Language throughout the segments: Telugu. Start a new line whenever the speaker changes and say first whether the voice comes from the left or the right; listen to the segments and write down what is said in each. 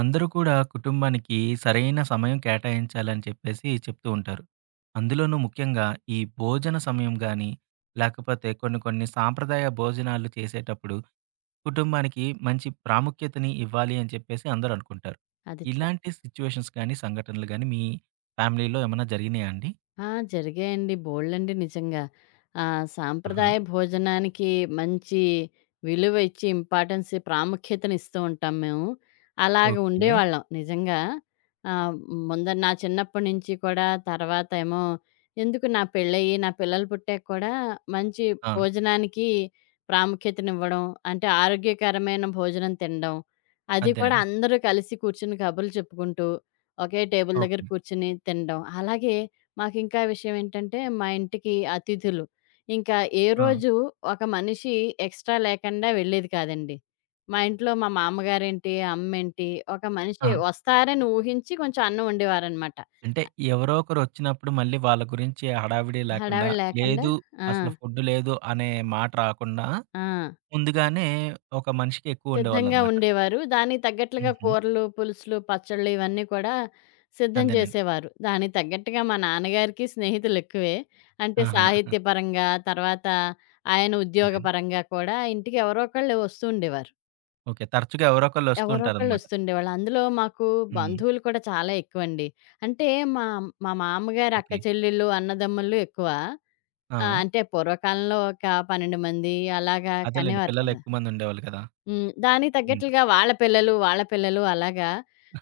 right: అందరూ కూడా కుటుంబానికి సరైన సమయం కేటాయించాలని చెప్తూ ఉంటారు. అందులోనూ ముఖ్యంగా ఈ భోజన సమయం గాని, లేకపోతే కొన్ని కొన్ని సాంప్రదాయ భోజనాలు చేసేటప్పుడు కుటుంబానికి మంచి ప్రాముఖ్యతని ఇవ్వాలి అని అందరూ అనుకుంటారు.
left: అది.
right: ఇలాంటి సిట్యుయేషన్స్ గాని, సంఘటనలు గాని మీ ఫ్యామిలీలో ఏమన్నా జరిగినాయా అండి?
left: ఆ! జరిగాయండి బోలెడండి నిజంగా.
right: ఆహా!
left: సాంప్రదాయ భోజనానికి మంచి విలువ ఇచ్చి, ఇంపార్టెన్స్, ప్రాముఖ్యతనిస్తూ ఉంటాం మేము. అలాగ
right: ఓకే.
left: ఉండేవాళ్ళం నిజంగా. ఆహ్, ముందర నా చిన్నప్పటి నుంచి కూడా, తర్వాత ఏమో ఎందుకు నా పెళ్ళయ్యి, నా పిల్లలు పుట్టాక కూడా మంచి
right: ఆ!
left: భోజనానికి ప్రాముఖ్యతనివ్వడం, అంటే ఆరోగ్యకరమైన భోజనం తినడం. అది కూడా
right: అదేనండి.
left: అందరూ కలిసి కూర్చొని కబుర్లు చెప్పుకుంటూ, ఒకే టేబుల్ దగ్గర
right: ఓకే.
left: కూర్చొని తినడం. అలాగే మాకింకా విషయం ఏంటంటే, మా ఇంటికి అతిథులు. ఇంకా ఏ
right: ఆ!
left: రోజు ఒక మనిషి ఎక్స్‌ట్రా లేకుండా వెళ్ళేది కాదండి. మా ఇంట్లో మా మామగారేంటి, అమ్మేంటి, ఒక
right: ఆ!
left: మనిషి వస్తారని ఊహించి కొంచెం అన్నం వండేవారనమాట.
right: అంటే ఎవరో ఒకరొచ్చినప్పుడు మళ్ళీ వాళ్ళ గురించి హడావిడి లేకుండా,
left: హడావిడి లేకుండా
right: లేదు
left: ఆ!
right: అసలు ఫుడ్ లేదు అనే మాట రాకుండా,
left: ఆ!
right: ముందుగానే ఒక మనిషికి
left: సిద్ధంగా
right: ఎక్కువుండేవాళ్ళనమాట.
left: ఉండేవారు. దానికి తగ్గట్లుగా
right: హుహు.
left: కూరలు, పులుసులు, పచ్చళ్ళు ఇవన్నీ కూడా సిద్ధం
right: అదేనండి.
left: చేసేవారు. దానికి తగ్గట్టుగా మా నాన్నగారికి స్నేహితులెక్కువే. అంటే
right: ఆహా!
left: సాహిత్యపరంగా, తర్వాత ఆయన
right: అదేండి.
left: ఉద్యోగపరంగా కూడా ఇంటికి ఎవరో ఒకళ్ళు వస్తూ ఉండేవారు.
right: ఓకే. తరచుగా ఎవరో ఒకళ్ళొస్తూ
left: ఎవరో ఒకళ్ళు
right: ఉంటారనమాట.
left: వస్తుండేవాళ్ళు. అందులో మాకు
right: హ్మ్.
left: బంధువులు కూడా చాలా ఎక్కువండి. అంటే మా మా మామగారి అక్క
right: ఓకే.
left: చెల్లెళ్ళు, అన్నదమ్ములు ఎక్కువ.
right: ఆ!
left: అంటే పూర్వకాలంలో ఒక 12 మంది అలాగా
right: అదేలెండి.
left: కనేవారు కదా!
right: పిల్లలెక్కువ మందుండేవాళ్ళు కదా!
left: హ్మ్. దానికి
right: హ్మ్.
left: తగ్గట్లుగా వాళ్ళ పిల్లలు, వాళ్ళ పిల్లలు అలాగా.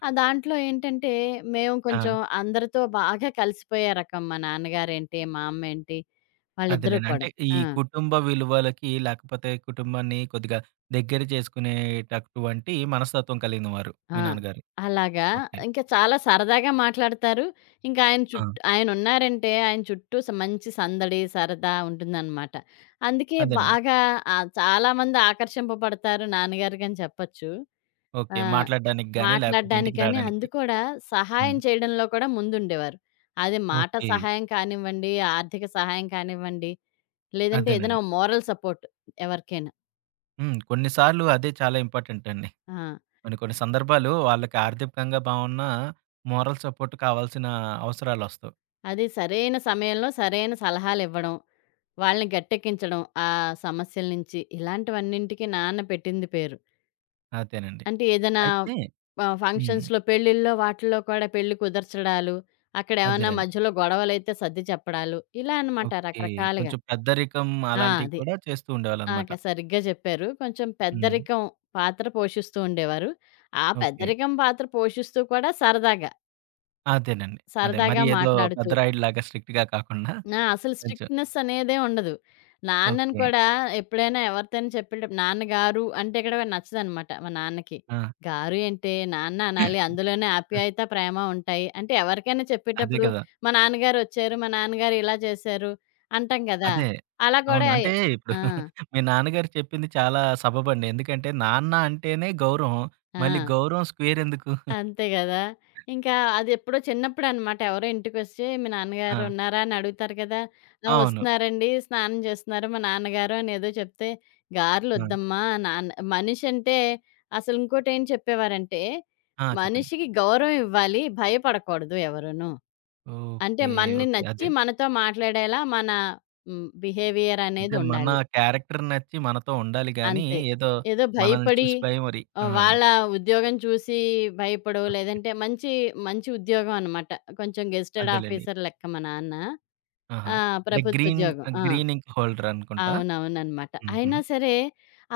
left: దాంట్లో ఏంటంటే, మేము
right: ఆ!
left: కొంచెం అందరితో బాగా కలిసిపోయే రకం. మా నాన్నగారేంటి, మా అమ్మేంటి వాళ్ళిద్దరూ
right: అదేలెండి. అంటే
left: కూడా.
right: ఈ
left: ఆ!
right: కుటుంబ విలువలకి లేకపోతే కుటుంబాన్ని కొద్దిగా దగ్గర చేసుకునేటటువంటి మనస్తత్వం కలిగినవారు మీ
left: ఆ!
right: నాన్నగారు.
left: అలాగా.
right: ఓకే.
left: ఇంకా చాలా సరదాగా మాట్లాడతారు. ఇంకా ఆయన
right: ఆ!
left: చుట్టూ ఆయనున్నారంటే, ఆయన చుట్టూ మంచి సందడి, సరదా ఉంటుందనమాట. అందుకే
right: అదేనండి.
left: బాగా చాలామంది ఆకర్షింపబడతారు నాన్నగారికని చెప్పొచ్చు.
right: ఓకే.
left: ఆ!
right: మాట్లాడడానికి గాని, లేకపోతే
left: మాట్లాడడానికి
right: ఇంటికి
left: గాని,
right: రాడానికి.
left: అందు కూడా
right: హ్మ్.
left: సహాయం చేయడంలో కూడా ముందుండేవారు. అది మాట
right: ఓకే.
left: సహాయం కానివ్వండి, ఆర్థిక సహాయం కానివ్వండి, లేదంటే ఏదైనా
right: అదేనండి.
left: మోరల్ సపోర్ట్ ఎవరికైనా.
right: హ్మ్. కొన్ని సార్లు అదే చాలా ఇంపార్టెంట్ అండి.
left: ఆ!
right: కొన్ని కొన్ని సందర్భాలు వాళ్ళకి ఆర్థికంగా బావున్నా, మోరల్ సపోర్ట్ కావాల్సిన అవసరాలొస్తాయి.
left: అది సరైన సమయంలో సరైన సలహాలివ్వడం, వాళ్ళని గట్టెక్కించడం ఆ సమస్యల నుంచి. ఇలాంటివన్నింటికి నాన్న పెట్టింది పేరు.
right: అదేనండి.
left: అంటే ఏదైనా
right: అయితే హ్మ్.
left: ఫంక్షన్స్‌లో, పెళ్ళిల్లో వాటిల్లో కూడా పెళ్లి కుదర్చడాలు, అక్కడేమన్నా
right: అదేలెండి.
left: మధ్యలో గొడవలైతే సర్ది చెప్పడాలు, ఇలా అన్నమాట
right: ఓకే.
left: రకరకాలుగా.
right: కొంచెం పెద్దరికం
left: ఆ!
right: అలాంటివి
left: అది.
right: కూడా చేస్తూ
left: ఆ!
right: ఉండేవాళ్ళనమాట.
left: సరిగ్గా చెప్పారు. కొంచెం
right: హ్మ్.
left: పెద్దరికం పాత్ర పోషిస్తూ ఉండేవారు. ఆ
right: ఓకే.
left: పెద్దరికం పాత్ర పోషిస్తూ కూడా సరదాగా,
right: అదేనండి. అదే. మరి
left: సరదాగా
right: ఏదో
left: మాట్లాడుతూ
right: పెద్దరాయుడిలాగా స్ట్రిక్ట్‌గా కాకుండా
left: ఆ! అసలు
right: కొంచెం
left: స్ట్రిక్ట్‌నెస్ అనేదే ఉండదు. నాన్నని
right: ఓకే.
left: కూడా ఎప్పుడైనా ఎవరితోని చెప్పేటప్పుడు నాన్నగారు అంటే ఇక్కడ నచ్చదనమాట మా నాన్నకి.
right: ఆ!
left: గారు ఏంటే నాన్న అనాలి. అందులోనే ఆప్యాయత, ప్రేమ ఉంటాయి. అంటే ఎవరికైనా
right: అదే
left: చెప్పేటప్పుడు
right: కదా!
left: మా నాన్నగారు వచ్చారు, మా నాన్నగారు ఇలా చేశారు అంటాం కదా!
right: అదే.
left: అలా కూడా
right: అవును. అంటే ఇప్పుడు
left: ఆ!
right: మీ నాన్నగారు చెప్పింది చాలా సబబండి. ఎందుకంటే నాన్న అంటేనే గౌరవం. మళ్ళీ
left: ఆ!
right: గౌరవం స్క్వేర్ ఎందుకు?
left: అంతే గదా! ఇంకా అదెప్పుడో చిన్నప్పుడనమాట. ఎవరో ఇంటికొచ్చి "మీ నాన్నగారు
right: ఆ!
left: ఉన్నారా?" అని అడుగుతారు కదా! "ఆ!
right: అవును.
left: వస్తున్నారండి. స్నానం చేస్తున్నారు మా నాన్నగారు" అని ఏదో చెప్తే,
right: ఆ!
left: "గారెలొద్దమ్మా నాన్న మనిషంటే" అసలు ఇంకోటేం చెప్పేవారంటే,
right: ఆ! చెప్పండి.
left: మనిషికి గౌరవం ఇవ్వాలి. భయపడకూడదు ఎవరును. అంటే
right: ఓకే.
left: మనని
right: ఓకే.
left: నచ్చి
right: అదే.
left: మనతో మాట్లాడేలా మన బిహేవియర్ అనేది
right: అంటే మన
left: ఉండాలి.
right: క్యారెక్టర్ నచ్చి మనతో ఉండాలి గానీ,
left: అంతే.
right: ఏదో
left: ఏదో
right: మనల్ని
left: భయపడి
right: చూసి భయమరి ఆ!
left: వాళ్ళ ఉద్యోగం చూసి భయపడో,
right: ఓకే.
left: లేదంటే మంచి, మంచి ఉద్యోగం అనమాట. కొంచెం గెజిటెడ్
right: అదేలెండి.
left: ఆఫీసర్ లెక్క మా నాన్న.
right: ఆహా!
left: ఆ!
right: అంటే
left: ప్రభుత్వ
right: గ్రీన్
left: ఉద్యోగం. ఆ!
right: గ్రీన్ ఇంక్ హోల్డర్ అనుకుంటా.
left: అవునవుననమాట.
right: హుహు.
left: అయినా సరే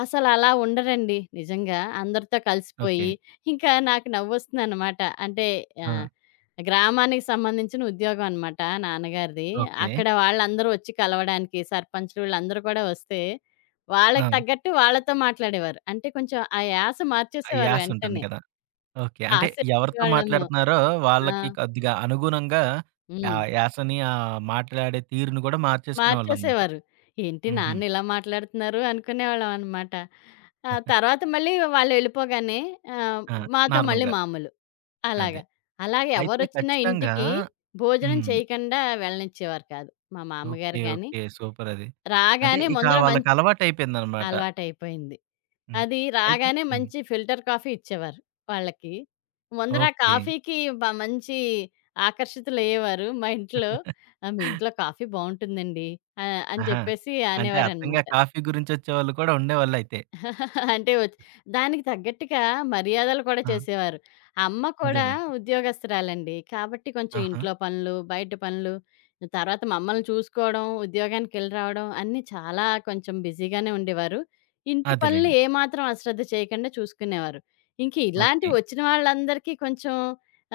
left: అసలలా ఉండరండి నిజంగా. అందరితో
right: ఓకే.
left: కలిసిపోయి ఇంకా నాకు నవ్వొస్తుందనమాట. అంటే
right: ఆ!
left: ఆహ్, గ్రామానికి సంబంధించిన ఉద్యోగం అనమాట నాన్నగారిది.
right: ఓకే.
left: అక్కడ వాళ్ళందరూ వచ్చి కలవడానికి సర్పంచులు వీళ్ళందరూ కూడా వస్తే,
right: ఆ!
left: వాళ్ళకి తగ్గట్టు వాళ్ళతో మాట్లాడేవారు. అంటే కొంచెం ఆ యాస
right: ఆ
left: మార్చేసేవారు
right: యాస్ ఉంటుంది
left: వెంటనే.
right: కదా! ఓకే. అంటే ఎవరితో
left: ఆశించేవాళ్ళము.
right: మాట్లాడుతున్నారో
left: ఆ!
right: వాళ్ళకి కొద్దిగా అనుగుణంగా ఆ
left: హ్మ్.
right: యాసని, ఆ మాట్లాడే తీరును గూడా మార్చేసుకునేవాళ్ళనమాట.
left: మార్చేసేవారు. ఏంటి
right: హుహు.
left: నాన్న ఇలా మాట్లాడుతున్నారు అనుకునేవాళ్ళం అనమాట. ఆ తర్వాత మళ్ళీ వాళ్ళెళ్ళిపోగానే ఆహ్,
right: ఆ!
left: మాతో మళ్ళీ
right: నార్మల్‌గా.
left: మామూలు.
right: అదే.
left: అలాగా. అలాగే
right: అయితే
left: ఎవరొచ్చినా
right: ఖచ్చితంగా
left: ఇంటికి భోజనం
right: హ్మ్.
left: చేయకుండా వెళ్ళనిచ్చేవారు కాదు. మా మామ్మగారు
right: ఓకే.
left: గాని,
right: ఓకే. సూపరది. అంటే
left: రాగానే
right: ఇక
left: ముందర
right: వాళ్ళకి
left: మంచి
right: అలవాటయిపోయిందనమాట.
left: అలవాటయిపోయింది.
right: హ్మ్.
left: అది
right: అయితే
left: రాగానే
right: హ్మ్.
left: మంచి ఫిల్టర్ కాఫీ ఇచ్చేవారు వాళ్ళకి. ముందర ఆ
right: ఓకే.
left: కాఫీకి మంచి ఆకర్షితులయ్యేవారు మా ఇంట్లో. "ఆ! మీ ఇంట్లో కాఫీ బావుంటుందండి" అని
right: ఆహా!
left: చెప్పేసి
right: అంటే అచ్చంగా
left: అనేవారనమాట.
right: కాఫీ గురించొచ్చేవాళ్ళు కూడా ఉండేవాళ్ళయితే.
left: అంటే దానికి తగ్గట్టుగా మర్యాదలు కూడా
right: ఆ!
left: చేసేవారు. అమ్మ కూడా
right: అదేలెండి.
left: ఉద్యోగస్తురాలండి. కాబట్టి కొంచెం
right: ఆహా!
left: ఇంట్లో పనులు, బయట పనులు, తర్వాత మమ్మల్ని చూసుకోవడం, ఉద్యోగానికెళ్ళి రావడం అన్నీ చాలా కొంచెం బిజీగానే ఉండేవారు. ఇంటి పనులు
right: అదేలెండి.
left: ఏమాత్రం అశ్రద్ధ చేయకుండా చూసుకునేవారు. ఇంక
right: ఓకే.
left: ఇలాంటివి వచ్చిన వాళ్ళందరికీ కొంచెం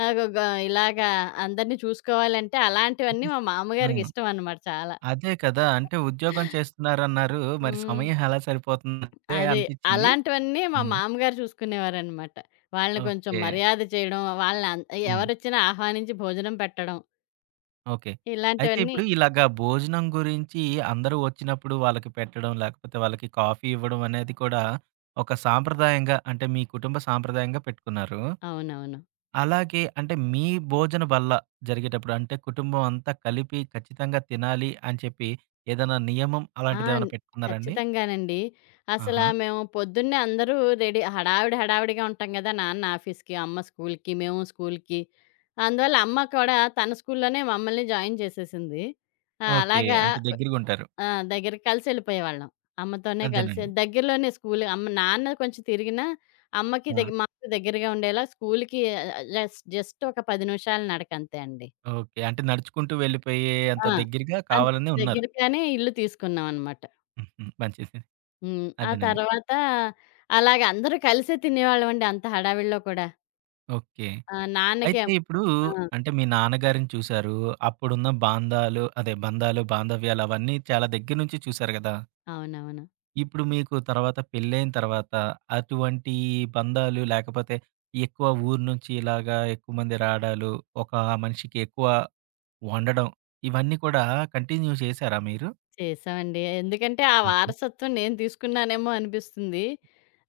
left: ఆహ్, గ గ ఇలాగా అందరిని చూసుకోవాలంటే
right: అంటే
left: అలాంటివన్నీ మా
right: ఆ!
left: మామగారికి ఇష్టమనమాట చాలా.
right: అదే కదా! అంటే ఉద్యోగం చేస్తున్నారన్నారు. మరి
left: హ్మ్.
right: సమయం ఎలా సరిపోతుందంటే
left: అదే.
right: అనిపిచ్చింది.
left: అలాంటివన్నీ మా
right: హ్మ్.
left: మామగారు చూసుకునేవారనమాట. వాళ్ళని కొంచెం
right: ఓకే.
left: మర్యాద చేయడం, వాళ్ళని అన్
right: హ్మ్.
left: ఎవరొచ్చినా ఆహ్వానించి భోజనం పెట్టడం,
right: ఓకే. అయితే
left: ఇలాంటివన్నీ
right: ఇప్పుడు ఇలాగా భోజనం గురించి అందరూ వచ్చినప్పుడు వాళ్ళకి పెట్టడం, లేకపోతే వాళ్ళకి కాఫీ ఇవ్వడం అనేది కూడా ఒక సాంప్రదాయంగా అంటే మీ కుటుంబ సాంప్రదాయంగా పెట్టుకున్నారు.
left: అవునవును.
right: అలాగే అంటే మీ భోజన బల్ల జరిగేటప్పుడు అంటే కుటుంబం అంతా కలిపి ఖచ్చితంగా తినాలి అని చెప్పి ఏదైనా నియమం
left: ఆ! న్
right: అలాంటిదేమైనా పెట్టుకున్నారా అండి?
left: ఖచ్చితంగానండి. అసలా
right: ఆహా!
left: మేము పొద్దున్నే అందరూ రెడీ హడావిడి, హడావిడిగా ఉంటాం గదా! నాన్న ఆఫీస్‌కి, అమ్మ స్కూల్‌కి, మేము స్కూల్‌కి. అందువల్ల అమ్మ కూడా తన స్కూల్‌లోనే మమ్మల్ని జాయిన్ చేసేసింది. ఆ!
right: ఓకే.
left: అలాగా
right: అంటే దగ్గరగుంటారు.
left: ఆ! దగ్గరికి కలిసెళ్ళిపోయేవాళ్ళం. అమ్మతోనే కలిసి
right: అదేనండి.
left: దగ్గరలోనే స్కూలు అమ్మ నాన్న కొంచెం తిరిగినా, అమ్మకి
right: ఆ!
left: దగ్ మాకు దగ్గరగా ఉండేలా స్కూలుకి జస్ట్ జస్ట్ ఒక 10 నిమిషాల నడక అంతే అండి.
right: ఓకే. అంటే నడుచుకుంటూ వెళ్ళిపోయే అంత
left: ఆ!
right: దగ్గరగా
left: అన్
right: కావాలనే ఉన్నారు.
left: దగ్గరగానే ఇల్లు తీసుకున్నాం అనమాట.
right: హుహు. మంచిది.
left: హ్మ్. ఆ
right: అదేనండి.
left: తర్వాత అలాగ అందరూ కలిసే తినేవాళ్ళమండి అంత హడావిడిలో కూడా.
right: ఓకే.
left: ఆ! నాన్నకి ఆ!
right: అయితే ఇప్పుడు అంటే మీ నాన్నగారిని చూసారు. అప్పుడున్న బాంధాలు అదే బంధాలు, బాంధవ్యాలు అవన్నీ చాలా దగ్గర నుంచి చూసారు గదా!
left: అవునవును.
right: ఇప్పుడు మీకు తర్వాత పెళ్ళైన తర్వాత అటువంటి బంధాలు లేకపోతే ఎక్కువ ఊరు నుంచి ఇలాగా ఎక్కువ మంది రాడాలు, ఒక మనిషికి ఎక్కువ వండడం ఇవన్నీ కూడా కంటిన్యూ చేసారా మీరు?
left: చేశామండి. ఎందుకంటే, ఆ
right: ఆహా!
left: వారసత్వం నేను తీసుకున్నానేమో అనిపిస్తుంది.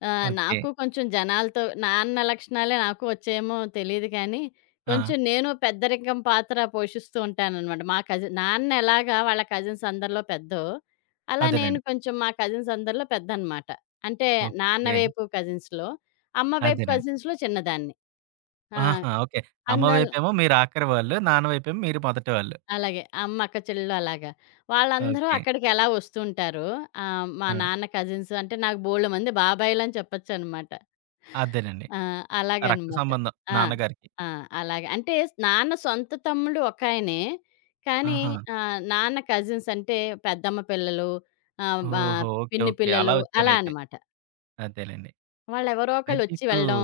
right: ఓకే.
left: నాకు కొంచెం జనాలతో నాన్న లక్షణాలే నాకు వచ్చాయేమో తెలీదు కానీ,
right: ఆ!
left: కొంచెం నేను పెద్దరికం పాత్ర పోషిస్తూ ఉంటాననమాట. మా కజిన్ నాన్న ఎలాగా వాళ్ళ కజిన్స్ అందరిలో పెద్దో, అలా నేను
right: అదేనండి.
left: కొంచెం మా కజిన్స్ అందరిలో పెద్దనమాట. అంటే, నాన్న
right: ఓకే.
left: వైపు కజిన్స్‌లో, అమ్మ వైపు
right: అదేనండి.
left: కజిన్స్‌లో చిన్నదాన్ని. ఆ!
right: ఆహా! ఓకే. అమ్మ
left: అందల్
right: వైపేమో మీరు ఆఖరి వాళ్ళు. నాన్న వైపేమో మీరు మొదటి వాళ్ళు.
left: అలాగే. అమ్మ, అక్క చెల్లెలు అలాగా. వాళ్ళందరూ
right: ఓకే.
left: అక్కడికెలా వస్తుంటారో మా
right: ఆ!
left: నాన్న కజిన్స్ అంటే నాకు బోలెడుమంది బాబాయిలని చెప్పొచ్చనమాట.
right: అదేనండి.
left: ఆ!
right: రక్త
left: అలాగనమాట.
right: సంబంధం
left: ఆ!
right: నాన్నగారికి.
left: ఆ! అలాగే. అంటే నాన్న సొంత తమ్ముడు ఒకాయనే. కానీ
right: ఆహా!
left: నాన్న కజిన్స్ అంటే పెద్దమ్మ పిల్లలు, మా
right: ఓహో! ఓకే.
left: పిన్ని
right: ఓకే. అలా
left: పిల్లలు అలా
right: వచ్చారైతే.
left: అనమాట.
right: అదేలెండి.
left: వాళ్ళెవరో
right: అయితే
left: ఒకళ్ళొచ్చి
right: ఇప్పుడు
left: వెళ్ళడం,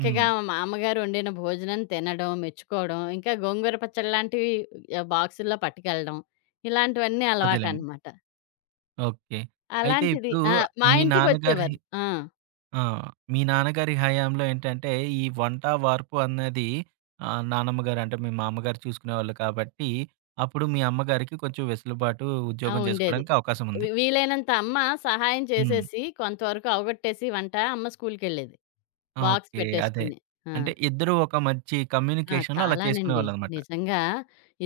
right: హ్మ్.
left: మా అమ్మగారు వండిన భోజనం తినడం, మెచ్చుకోవడం, ఇంకా గోంగూర పచ్చడి లాంటివి బాక్సుల్లో పట్టుకెళ్ళడం, ఇలాంటివన్నీ
right: అదేలెండి.
left: అలవాటనమాట.
right: ఓకే. అయితే
left: అలాంటిది
right: ఇప్పుడు
left: ఆ! మా
right: మీ నాన్నగారి
left: ఇంటికొచ్చేవారు. ఆ!
right: ఆ! మీ నాన్నగారి హయాంలో ఏంటంటే, ఈ వంట, వార్పు అన్నది నానమ్మ గారు అంటే మీ మామ్మగారు చూసుకునేవాళ్ళు కాబట్టి, అప్పుడు మీ అమ్మగారికి కొంచెం వెసులుబాటు
left: ఆ!
right: ఉద్యోగం
left: ఉండేది.
right: చేసుకోవడానికి అవకాశం ఉంది.
left: వీలైనంత అమ్మ సహాయం
right: హ్మ్.
left: చేసేసి, కొంతవరకు అవగొట్టేసి వంట, అమ్మ స్కూలుకెళ్ళేది.
right: ఆ!
left: Box
right: okay. అదే.
left: పెట్టేసుకుని. ఆ!
right: అంటే ఇద్దరూ ఒక మంచి
left: ఆ!
right: కమ్యూనికేషన్‌లో అలా
left: చాలానండి.
right: చేసుకునేవాళ్ళనమాట.
left: నిజంగా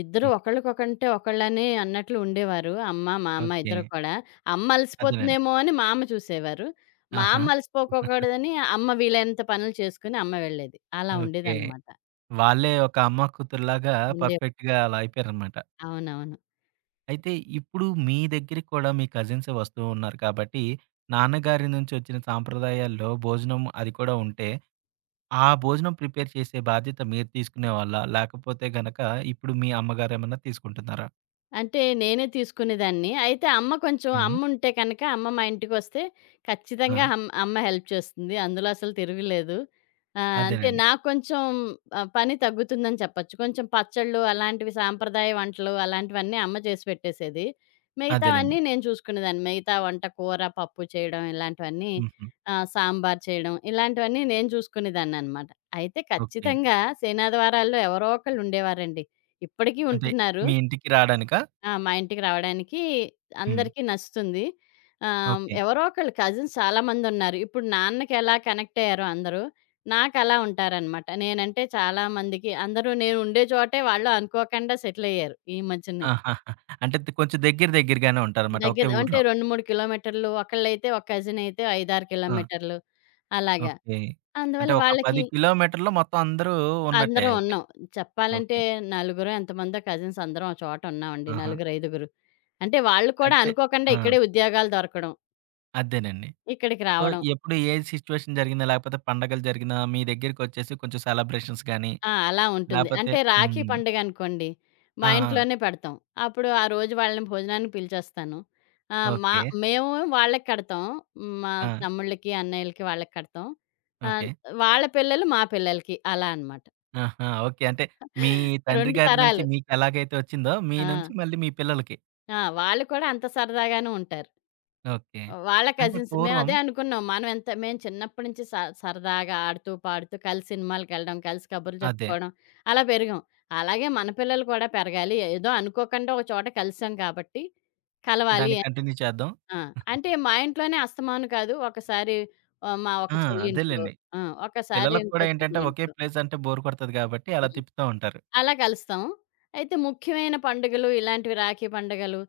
left: ఇద్దరు
right: హ్మ్.
left: ఒకళ్ళకొకంటే ఒకళ్ళని అన్నట్లు ఉండేవారు. అమ్మ, మా అమ్మ
right: ఓకే.
left: ఇద్దరు కూడా. అమ్మ
right: అదేనండి.
left: అలసిపోతుందేమో అని మా అమ్మ చూసేవారు. మా
right: ఆహా!
left: అమ్మ అలసిపోకూడదని అమ్మ వీలైనంత పనులు చేసుకొని అమ్మ వెళ్ళేది. అలా
right: ఓకే.
left: ఉండేదనమాట.
right: వాళ్ళే ఒక అమ్మా కూతురులాగా
left: ఉండే
right: పర్ఫెక్ట్‌గా అలా అయిపోయారనమాట.
left: అవునవును.
right: అయితే ఇప్పుడు మీ దగ్గరికి కూడా మీ కజిన్సే వస్తూ ఉన్నారు కాబట్టి, నాన్నగారి నుంచి వచ్చిన సాంప్రదాయాల్లో భోజనం అది కూడా ఉంటే, ఆ భోజనం ప్రిపేర్ చేసే బాధ్యత మీరు తీసుకునేవాళ్ళా? లేకపోతే గనక ఇప్పుడు మీ అమ్మగారేమన్నా తీసుకుంటున్నారా?
left: అంటే నేనే తీసుకునేదాన్ని. అయితే అమ్మ కొంచెం
right: హ్మ్.
left: అమ్ముంటే కనక అమ్మ మా ఇంటికొస్తే
right: ఆ!
left: ఖచ్చితంగా అమ్మ హెల్ప్ చేస్తుంది. అందులో అసలు తిరుగులేదు. అంటే
right: అదేనండి.
left: నాకు కొంచెం పని తగ్గుతుందని చెప్పొచ్చు. కొంచెం పచ్చళ్ళు అలాంటివి సాంప్రదాయ వంటలు అలాంటివన్నీ అమ్మ చేసి పెట్టేసేది.
right: అదేలెండి.
left: మిగతావన్నీ నేను చూసుకునేదాన్ని. మిగతా వంట కూర, పప్పు చేయడం ఇలాంటివన్నీ
right: హుహు.
left: సాంబార్ చేయడం ఇలాంటివన్నీ నేను చూసుకునేదాన్ననమాట. అయితే
right: ఓకే.
left: ఖచ్చితంగా సేనాద్వారాల్లో ఎవరో ఒకళ్ళు ఉండేవారండి. ఇప్పటికీ
right: అంటే
left: ఉంటున్నారు.
right: మీ ఇంటికి రాడానికా?
left: ఆ! మా ఇంటికి రావడానికి
right: హ్మ్.
left: అందరికీ నచ్చుతుంది.
right: ఓకే.
left: ఎవరో ఒకళ్ళు కజిన్స్ చాలామందున్నారు. ఇప్పుడు నాన్నకెలా కనెక్ట్ అయ్యారో అందరూ, నాకలా ఉంటారనమాట. నేనంటే చాలా మందికి అందరూ నేను ఉండే చోటే వాళ్ళు అనుకోకుండా సెటిల్ అయ్యారు ఈ మధ్యనే.
right: ఆహాహా! అంటే ద కొంచెం దగ్గర దగ్గరగానే ఉంటారన్నమాట. ఒకే
left: దగ్గర అంటే
right: ఊర్లో.
left: 2, 3 కిలోమీటర్లు, ఒకళ్ళైతే ఒక కజిన్ అయితే 5, 6
right: ఆ!
left: కిలోమీటర్లు అలాగా.
right: ఓకే. అంటే
left: అందువల్ల
right: ఒక 10
left: వాళ్ళకి
right: కిలోమీటర్‌లో మొత్తం అందరూ ఉన్నట్టే
left: అందరం
right: అయితే.
left: ఉన్నాం.
right: ఓకే.
left: చెప్పాలంటే నలుగురో ఎంతమందో కజిన్స్ అందరం ఒక చోట ఉన్నామండి.
right: ఆహా!
left: నలుగురు, ఐదుగురు. అంటే వాళ్ళు కూడా
right: అయితే
left: అనుకోకుండా
right: ఆ!
left: ఇక్కడే ఉద్యోగాలు దొరకడం.
right: అదేనండి.
left: ఇక్కడికి
right: సో,
left: రావడం.
right: ఎప్పుడు ఏ సిట్యుయేషన్ జరిగినా, లేకపోతే పండగలు జరిగినా మీ దగ్గరికొచ్చేసి కొంచెం సెలబ్రేషన్స్ గాని,
left: ఆ! అలా ఉంటుంది.
right: లేపోతే
left: అంటే రాఖీ
right: హ్మ్.
left: పండగనుకోండి,
right: ఆ!
left: మా
right: ఆ!
left: ఇంట్లోనే పెడతాం. అప్పుడు ఆ రోజు వాళ్ళని భోజనానికి పిలిచేస్తాను. ఆహ్, మా
right: ఓకే.
left: మేము వాళ్ళకి కడతాం. మా
right: ఆ!
left: తమ్ముళ్ళకి, అన్నయ్యలకి వాళ్ళకి కడతాం.
right: ఓకే.
left: ఆహ్, వాళ్ళ పిల్లలు మా పిల్లలకి అలా అనమాట.
right: ఆహా! ఓకే. అంటే మీ తండ్రి
left: 2
right: గారి నుంచి
left: తరాలు.
right: మీకెలాగైతే వచ్చిందో, మీ
left: ఆ!
right: నుంచి మళ్ళీ మీ పిల్లలకి.
left: ఆ! వాళ్ళు కూడా అంత సరదాగానే ఉంటారు.
right: ఓకే.
left: వాళ్ళ
right: అంటే
left: కజిన్స్.
right: పూర్వం
left: మేమదే అనుకున్నాం. మేము చిన్నప్పటి నుంచి సరదాగా ఆడుతూ, పాడుతూ కలిసి సినిమాలకెళ్ళడం, కలిసి కబుర్లు
right: అదే.
left: చెప్పుకోవడం అలా పెరిగాం. అలాగే మన పిల్లలు కూడా పెరగాలి. ఏదో అనుకోకుండా ఒక చోట కలిసాం కాబట్టి కలవాలి
right: దాన్ని
left: అని
right: కంటిన్యూ చేద్దాం.
left: ఆ! అంటే మా ఇంట్లోనే అస్తమాను కాదు. ఒకసారి మా ఒక
right: ఆ!
left: చెల్లి ఇంట్లో,
right: అదేలెండి.
left: ఆ! ఒకసారి
right: పిల్లలకి కూడా
left: ఇంకో
right: ఏంటంటే ఒకే
left: తమ్ముడింట్లో.
right: ప్లేస్ అంటే బోర్ కొడతది కాబట్టి అలా
left: హ్మ్.
right: తిప్పుతా ఉంటారు.
left: అలా కలుస్తాం. అయితే ముఖ్యమైన పండుగలు ఇలాంటివి రాఖీ పండుగలు,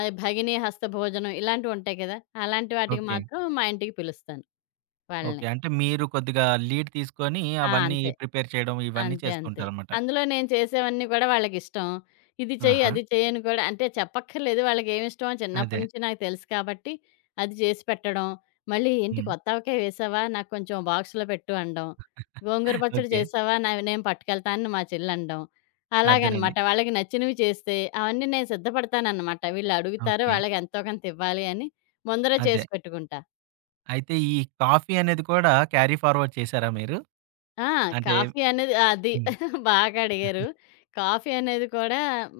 left: భగిని హస్త భోజనం ఇలాంటివుంటాయి కదా! అలాంటి వాటికి
right: ఓకే.
left: మాత్రం మా ఇంటికి పిలుస్తాను.
right: ఓకే.
left: వాళ్ళని.
right: అంటే మీరు కొద్దిగా లీడ్ తీసుకొని
left: ఆ!
right: అవన్నీ
left: అంతే.
right: ప్రిపేర్ చేయడం ఇవన్నీ
left: అంతే.
right: చేస్తూ
left: అంతే.
right: ఉంటారనమాట.
left: అందులో నేను చేసేవన్నీ కూడా వాళ్ళకిష్టం. ఇది చెయ్యి,
right: ఆహా!
left: అది చెయ్యి అని కూడా అంటే చెప్పక్కర్లేదు వాళ్ళకేమిష్టమో చిన్నప్పటి
right: అదే.
left: నుంచి నాకు తెలుసు కాబట్టి, అది చేసి పెట్టడం. మళ్ళీ "ఏంటి
right: హ్మ్.
left: కొత్త ఆవకాయ వేసావా? నాకు కొంచెం బాక్స్‌లో పెట్టు" అనడం. "గోంగూర పచ్చడి
right: ఓకే.
left: చేసావా? నావి నేను పట్టుకెళ్తానని" మా చెల్లనడం.
right: అదేనండి.
left: అలాగనమాట. వాళ్ళకి నచ్చినవి చేస్తే అవన్నీ నేను సిద్ధపడతాననమాట. వీళ్ళు అడుగుతారు
right: ఓకే.
left: వాళ్ళకి ఎంతో కొంత ఇవ్వాలి అని ముందరే
right: అదే.
left: చేసి పెట్టుకుంటా.
right: అయితే ఈ కాఫీ అనేది కూడా క్యారీ ఫార్వర్డ్ చేశారా మీరు?
left: ఆ!
right: అంటే
left: కాఫీ అనేది అది
right: హ్మ్.
left: బాగా అడిగారు. కాఫీ అనేది కూడా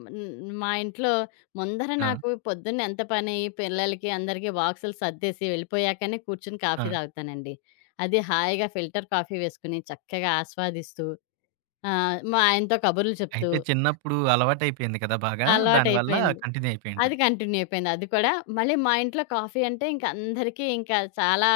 left: మా ఇంట్లో ముందర
right: ఆ!
left: నాకు పొద్దున్న ఎంత పని అయ్యి పిల్లలకి అందరికీ బాక్సులు సర్దేసి వెళ్ళిపోయాకనే కూర్చొని
right: ఆ!
left: కాఫీ తాగుతానండి. అది హాయిగా ఫిల్టర్ కాఫీ వేసుకొని చక్కగా ఆస్వాదిస్తూ మా ఆయనతో కబుర్లు చెప్తూ
right: అయితే చిన్నప్పుడు అలవాటయిపోయింది కదా! బాగా. దానివల్ల
left: అలవాటయిపోయింది.
right: కంటిన్యూ
left: అది
right: అయిపోయుంటది.
left: కంటిన్యూ అయిపోయింది. అది కూడా మళ్ళీ మా ఇంట్లో కాఫీ అంటే ఇంక అందరికీ ఇంకా చాలా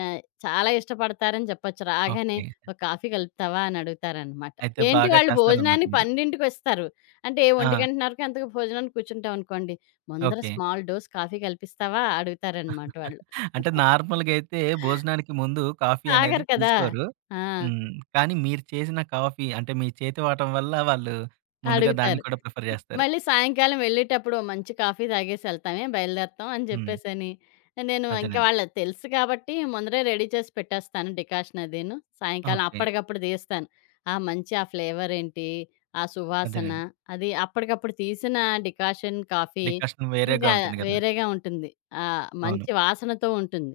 left: ఆహ్, చాలా ఇష్టపడతారని చెప్పొచ్చు. రాగానే
right: ఓకే.
left: "ఒక కాఫీ కలుపుతావా?" అని అడుగుతారనమాట.
right: అయితే
left: ఏంటి
right: బాగా
left: వాళ్ళు
right: చేస్తారనమాట
left: భోజనానికి
right: మీరు.
left: 12:00కొస్తారు. అంటే
right: ఆ!
left: 1:00కో ఎంతకో భోజనానికి కూర్చుంటామనుకోండి. "ముందర
right: ఓకే.
left: స్మాల్ డోస్ కాఫీ కల్పిస్తావా?" అడుగుతారనమాట వాళ్ళు.
right: అంటే నార్మల్‌గా అయితే భోజనానికి ముందు కాఫీ అనేది
left: తాగరు కదా!
right: తీసుకోరు.
left: ఆ!
right: హ్మ్. కానీ మీరు చేసిన కాఫీ అంటే మీ చేతి వాటం వల్ల వాళ్ళు ముందుగా దాన్ని
left: అడుగుతారు.
right: కూడా ప్రిఫర్ చేస్తారు.
left: మళ్ళీ సాయంకాలం వెళ్ళేటప్పుడు ఓ మంచి కాఫీ తాగేసి ఎళ్తామే, బయలుదేరతాం అని
right: హ్మ్.
left: చెప్పేసని, నేను ఇంక
right: అదేనండి.
left: వాళ్ళకి తెలుసు కాబట్టి ముందరే రెడీ చేసి పెట్టేస్తాను డికాషన్ అదీను. సాయంకాలం
right: ఓకే.
left: అప్పటికప్పుడు తీస్తాను. ఆ మంచి ఆ ఫ్లేవర్ ఏంటి, ఆ సువాసన
right: అదేనండి.
left: అది అప్పటికప్పుడు తీసిన డికాషన్ కాఫీ
right: డికాషన్ వేరేగా
left: ఇంకా
right: ఉంటుంది గదా!
left: వేరేగా ఉంటుంది.
right: అవును.
left: మంచి వాసనతో ఉంటుంది.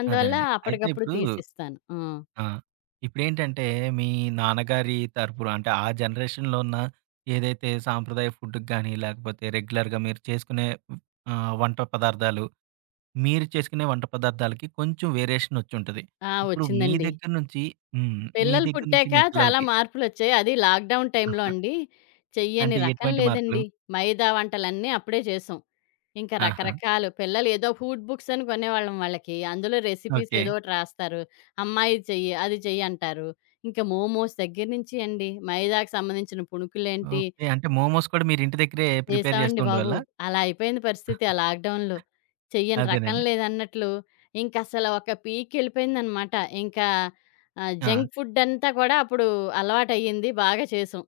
left: అందువల్ల
right: అదేనండి. అయితే
left: అప్పటికప్పుడు
right: ఇప్పుడు
left: తీసిస్తాను. ఆ!
right: ఆ! ఇప్పుడేంటంటే మీ నాన్నగారి తరపున అంటే ఆ జనరేషన్‌లో ఉన్న ఏదైతే సాంప్రదాయ ఫుడ్‌కి గాని లేకపోతే రెగ్యులర్‌గా మీరు చేసుకునే వంట పదార్థాలు మీరు చేసుకునే వంట పదార్థాలకి కొంచెం వేరియేషన్ వచ్చుంటది.
left: ఆ!
right: ఇప్పుడు మీ
left: వచ్చిందండి.
right: దగ్గర నుంచి హ్మ్. మీ
left: పిల్లలు
right: దగ్గర నుంచి
left: పుట్టాక
right: మీ
left: చాలా
right: పిల్లలకి
left: మార్పులొచ్చాయి. అది లాక్‌డౌన్ టైంలో
right: ఆహా.
left: అండి. చెయ్యని
right: అంటే
left: రకం
right: ఎటువంటి మార్పులు?
left: లేదండి. మైదా వంటలన్నీ అప్పుడే చేసాం. ఇంకా
right: ఆహా!
left: రకరకాలు పిల్లలు ఏదో ఫుడ్ బుక్స్ అని కొనేవాళ్ళం వాళ్ళకి. అందులో రెసిపీస్
right: ఓకే.
left: ఏదో ఒకటి రాస్తారు. అమ్మా! ఇది చెయ్యి, అది చెయ్యి అంటారు. ఇంకా మోమోస్ దగ్గర నుంచి అండి. మైదాకు సంబంధించిన పుణుకులేంటి
right: ఓకే. అంటే మోమోస్ కూడా మీరు ఇంటి దగ్గరే ప్రిపేర్ చేస్తూ
left: చేసామండి బాబు.
right: ఉండేవాళ్ళా?
left: అలా అయిపోయింది పరిస్థితి ఆ లాక్‌డౌన్‌లో. చెయ్యని రకం
right: అదేనండి.
left: లేదన్నట్లు ఇంకసల ఒక పీకెళ్ళిపోయిందనమాట. ఇంకా
right: ఆ!
left: జంక్ ఫుడ్డంతా కూడా అప్పుడు అలవాటయ్యింది. బాగా చేసాం.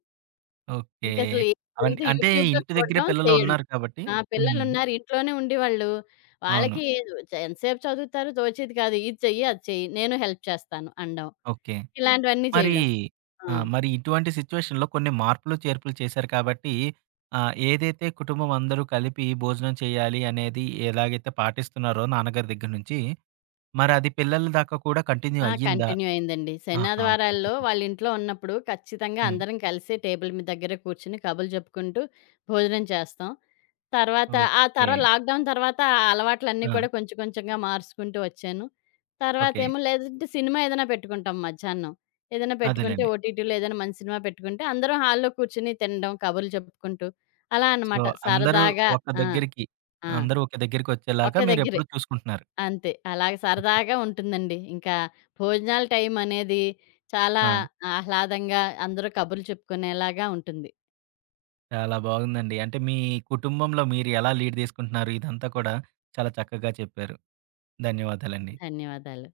right: ఓకే.
left: ఇంకసలు ఏది
right: అవన్
left: దొరికితే
right: అంటే
left: యూట్యూబ్‌లో
right: ఇంటి దగ్గరే
left: చూడడం,
right: పిల్లలు
left: చేయడం.
right: ఉన్నారు కాబట్టి
left: ఆ!
right: హ్మ్.
left: పిల్లలున్నారు ఇంట్లోనే ఉండేవాళ్ళు.
right: అవును.
left: వాళ్ళకి ఎంతసేపు చదువుతారు? తోచేది కాదు. ఇది చెయ్యి, అది చెయ్యి. నేను హెల్ప్ చేస్తాను అనడం.
right: ఓకే.
left: ఇలాంటివన్నీ
right: మరి
left: చేయడం. ఆ!
right: ఆ! మరి ఇటువంటి సిట్యుయేషన్‌లో కొన్ని మార్పులు, చేర్పులు చేశారు కాబట్టి ఏదైతే కుటుంబం అందరూ కలిపి భోజనం చేయాలి అనేది ఎలాగైతే పాటిస్తున్నారో నాన్నగారి దగ్గర నుంచి, మరి అది పిల్లల దాకా కూడా కంటిన్యూ
left: ఆ!
right: అయ్యిందా?
left: కంటిన్యూ అయిందండి.
right: ఆహా! ఓకే. ఓకే.
left: శనాదివారాల్లో
right: సూప్
left: వాళ్ళింట్లో ఉన్నప్పుడు ఖచ్చితంగా
right: హ్మ్.
left: అందరం కలిసి టేబుల్ మీ దగ్గర కూర్చుని కబుర్లు చెప్పుకుంటూ భోజనం చేస్తాం. తర్వాత ఆ
right: ఓకే.
left: తర్వా లాక్‌డౌన్ తర్వాత ఆ అలవాట్లన్నీ
right: ఆ!
left: కూడా కొంచెం కొంచెంగా మార్చుకుంటూ వచ్చాను.
right: ఓకే.
left: తర్వాతేమో లేదంటే సినిమా ఏదైనా పెట్టుకుంటాం మధ్యాహ్నం. ఏదైనా పెట్టుకుంటే
right: అదేలెండి.
left: ఓటీటీలో ఏదైనా మంచి సినిమా పెట్టుకుంటే అందరం హాల్‌లో కూర్చుని తినడం, కబుర్లు చెప్పుకుంటూ అలా
right: సో,
left: అన్నమాట
right: అందరూ
left: సరదాగా
right: ఒక
left: ఆ!
right: దగ్గరికి,
left: ఆ!
right: అందరూ ఒక దగ్గరికొచ్చేలాగా
left: ఒక్క దగ్గరే.
right: మీరెప్పుడూ చూసుకుంటున్నారు.
left: అంతే. అలాగే సరదాగా ఉంటుందండి. ఇంకా భోజనాల టైమనేది చాలా
right: ఆ!
left: ఆహ్లాదంగా, అందరూ కబుర్లు చెప్పుకునేలాగా ఉంటుంది.
right: చాలా బాగుందండి. అంటే మీ కుటుంబంలో మీరు ఎలా లీడ్ తీసుకుంటున్నారు, ఇదంతా కూడా చాలా చక్కగా చెప్పారు. ధన్యవాదాలండి.
left: ధన్యవాదాలు.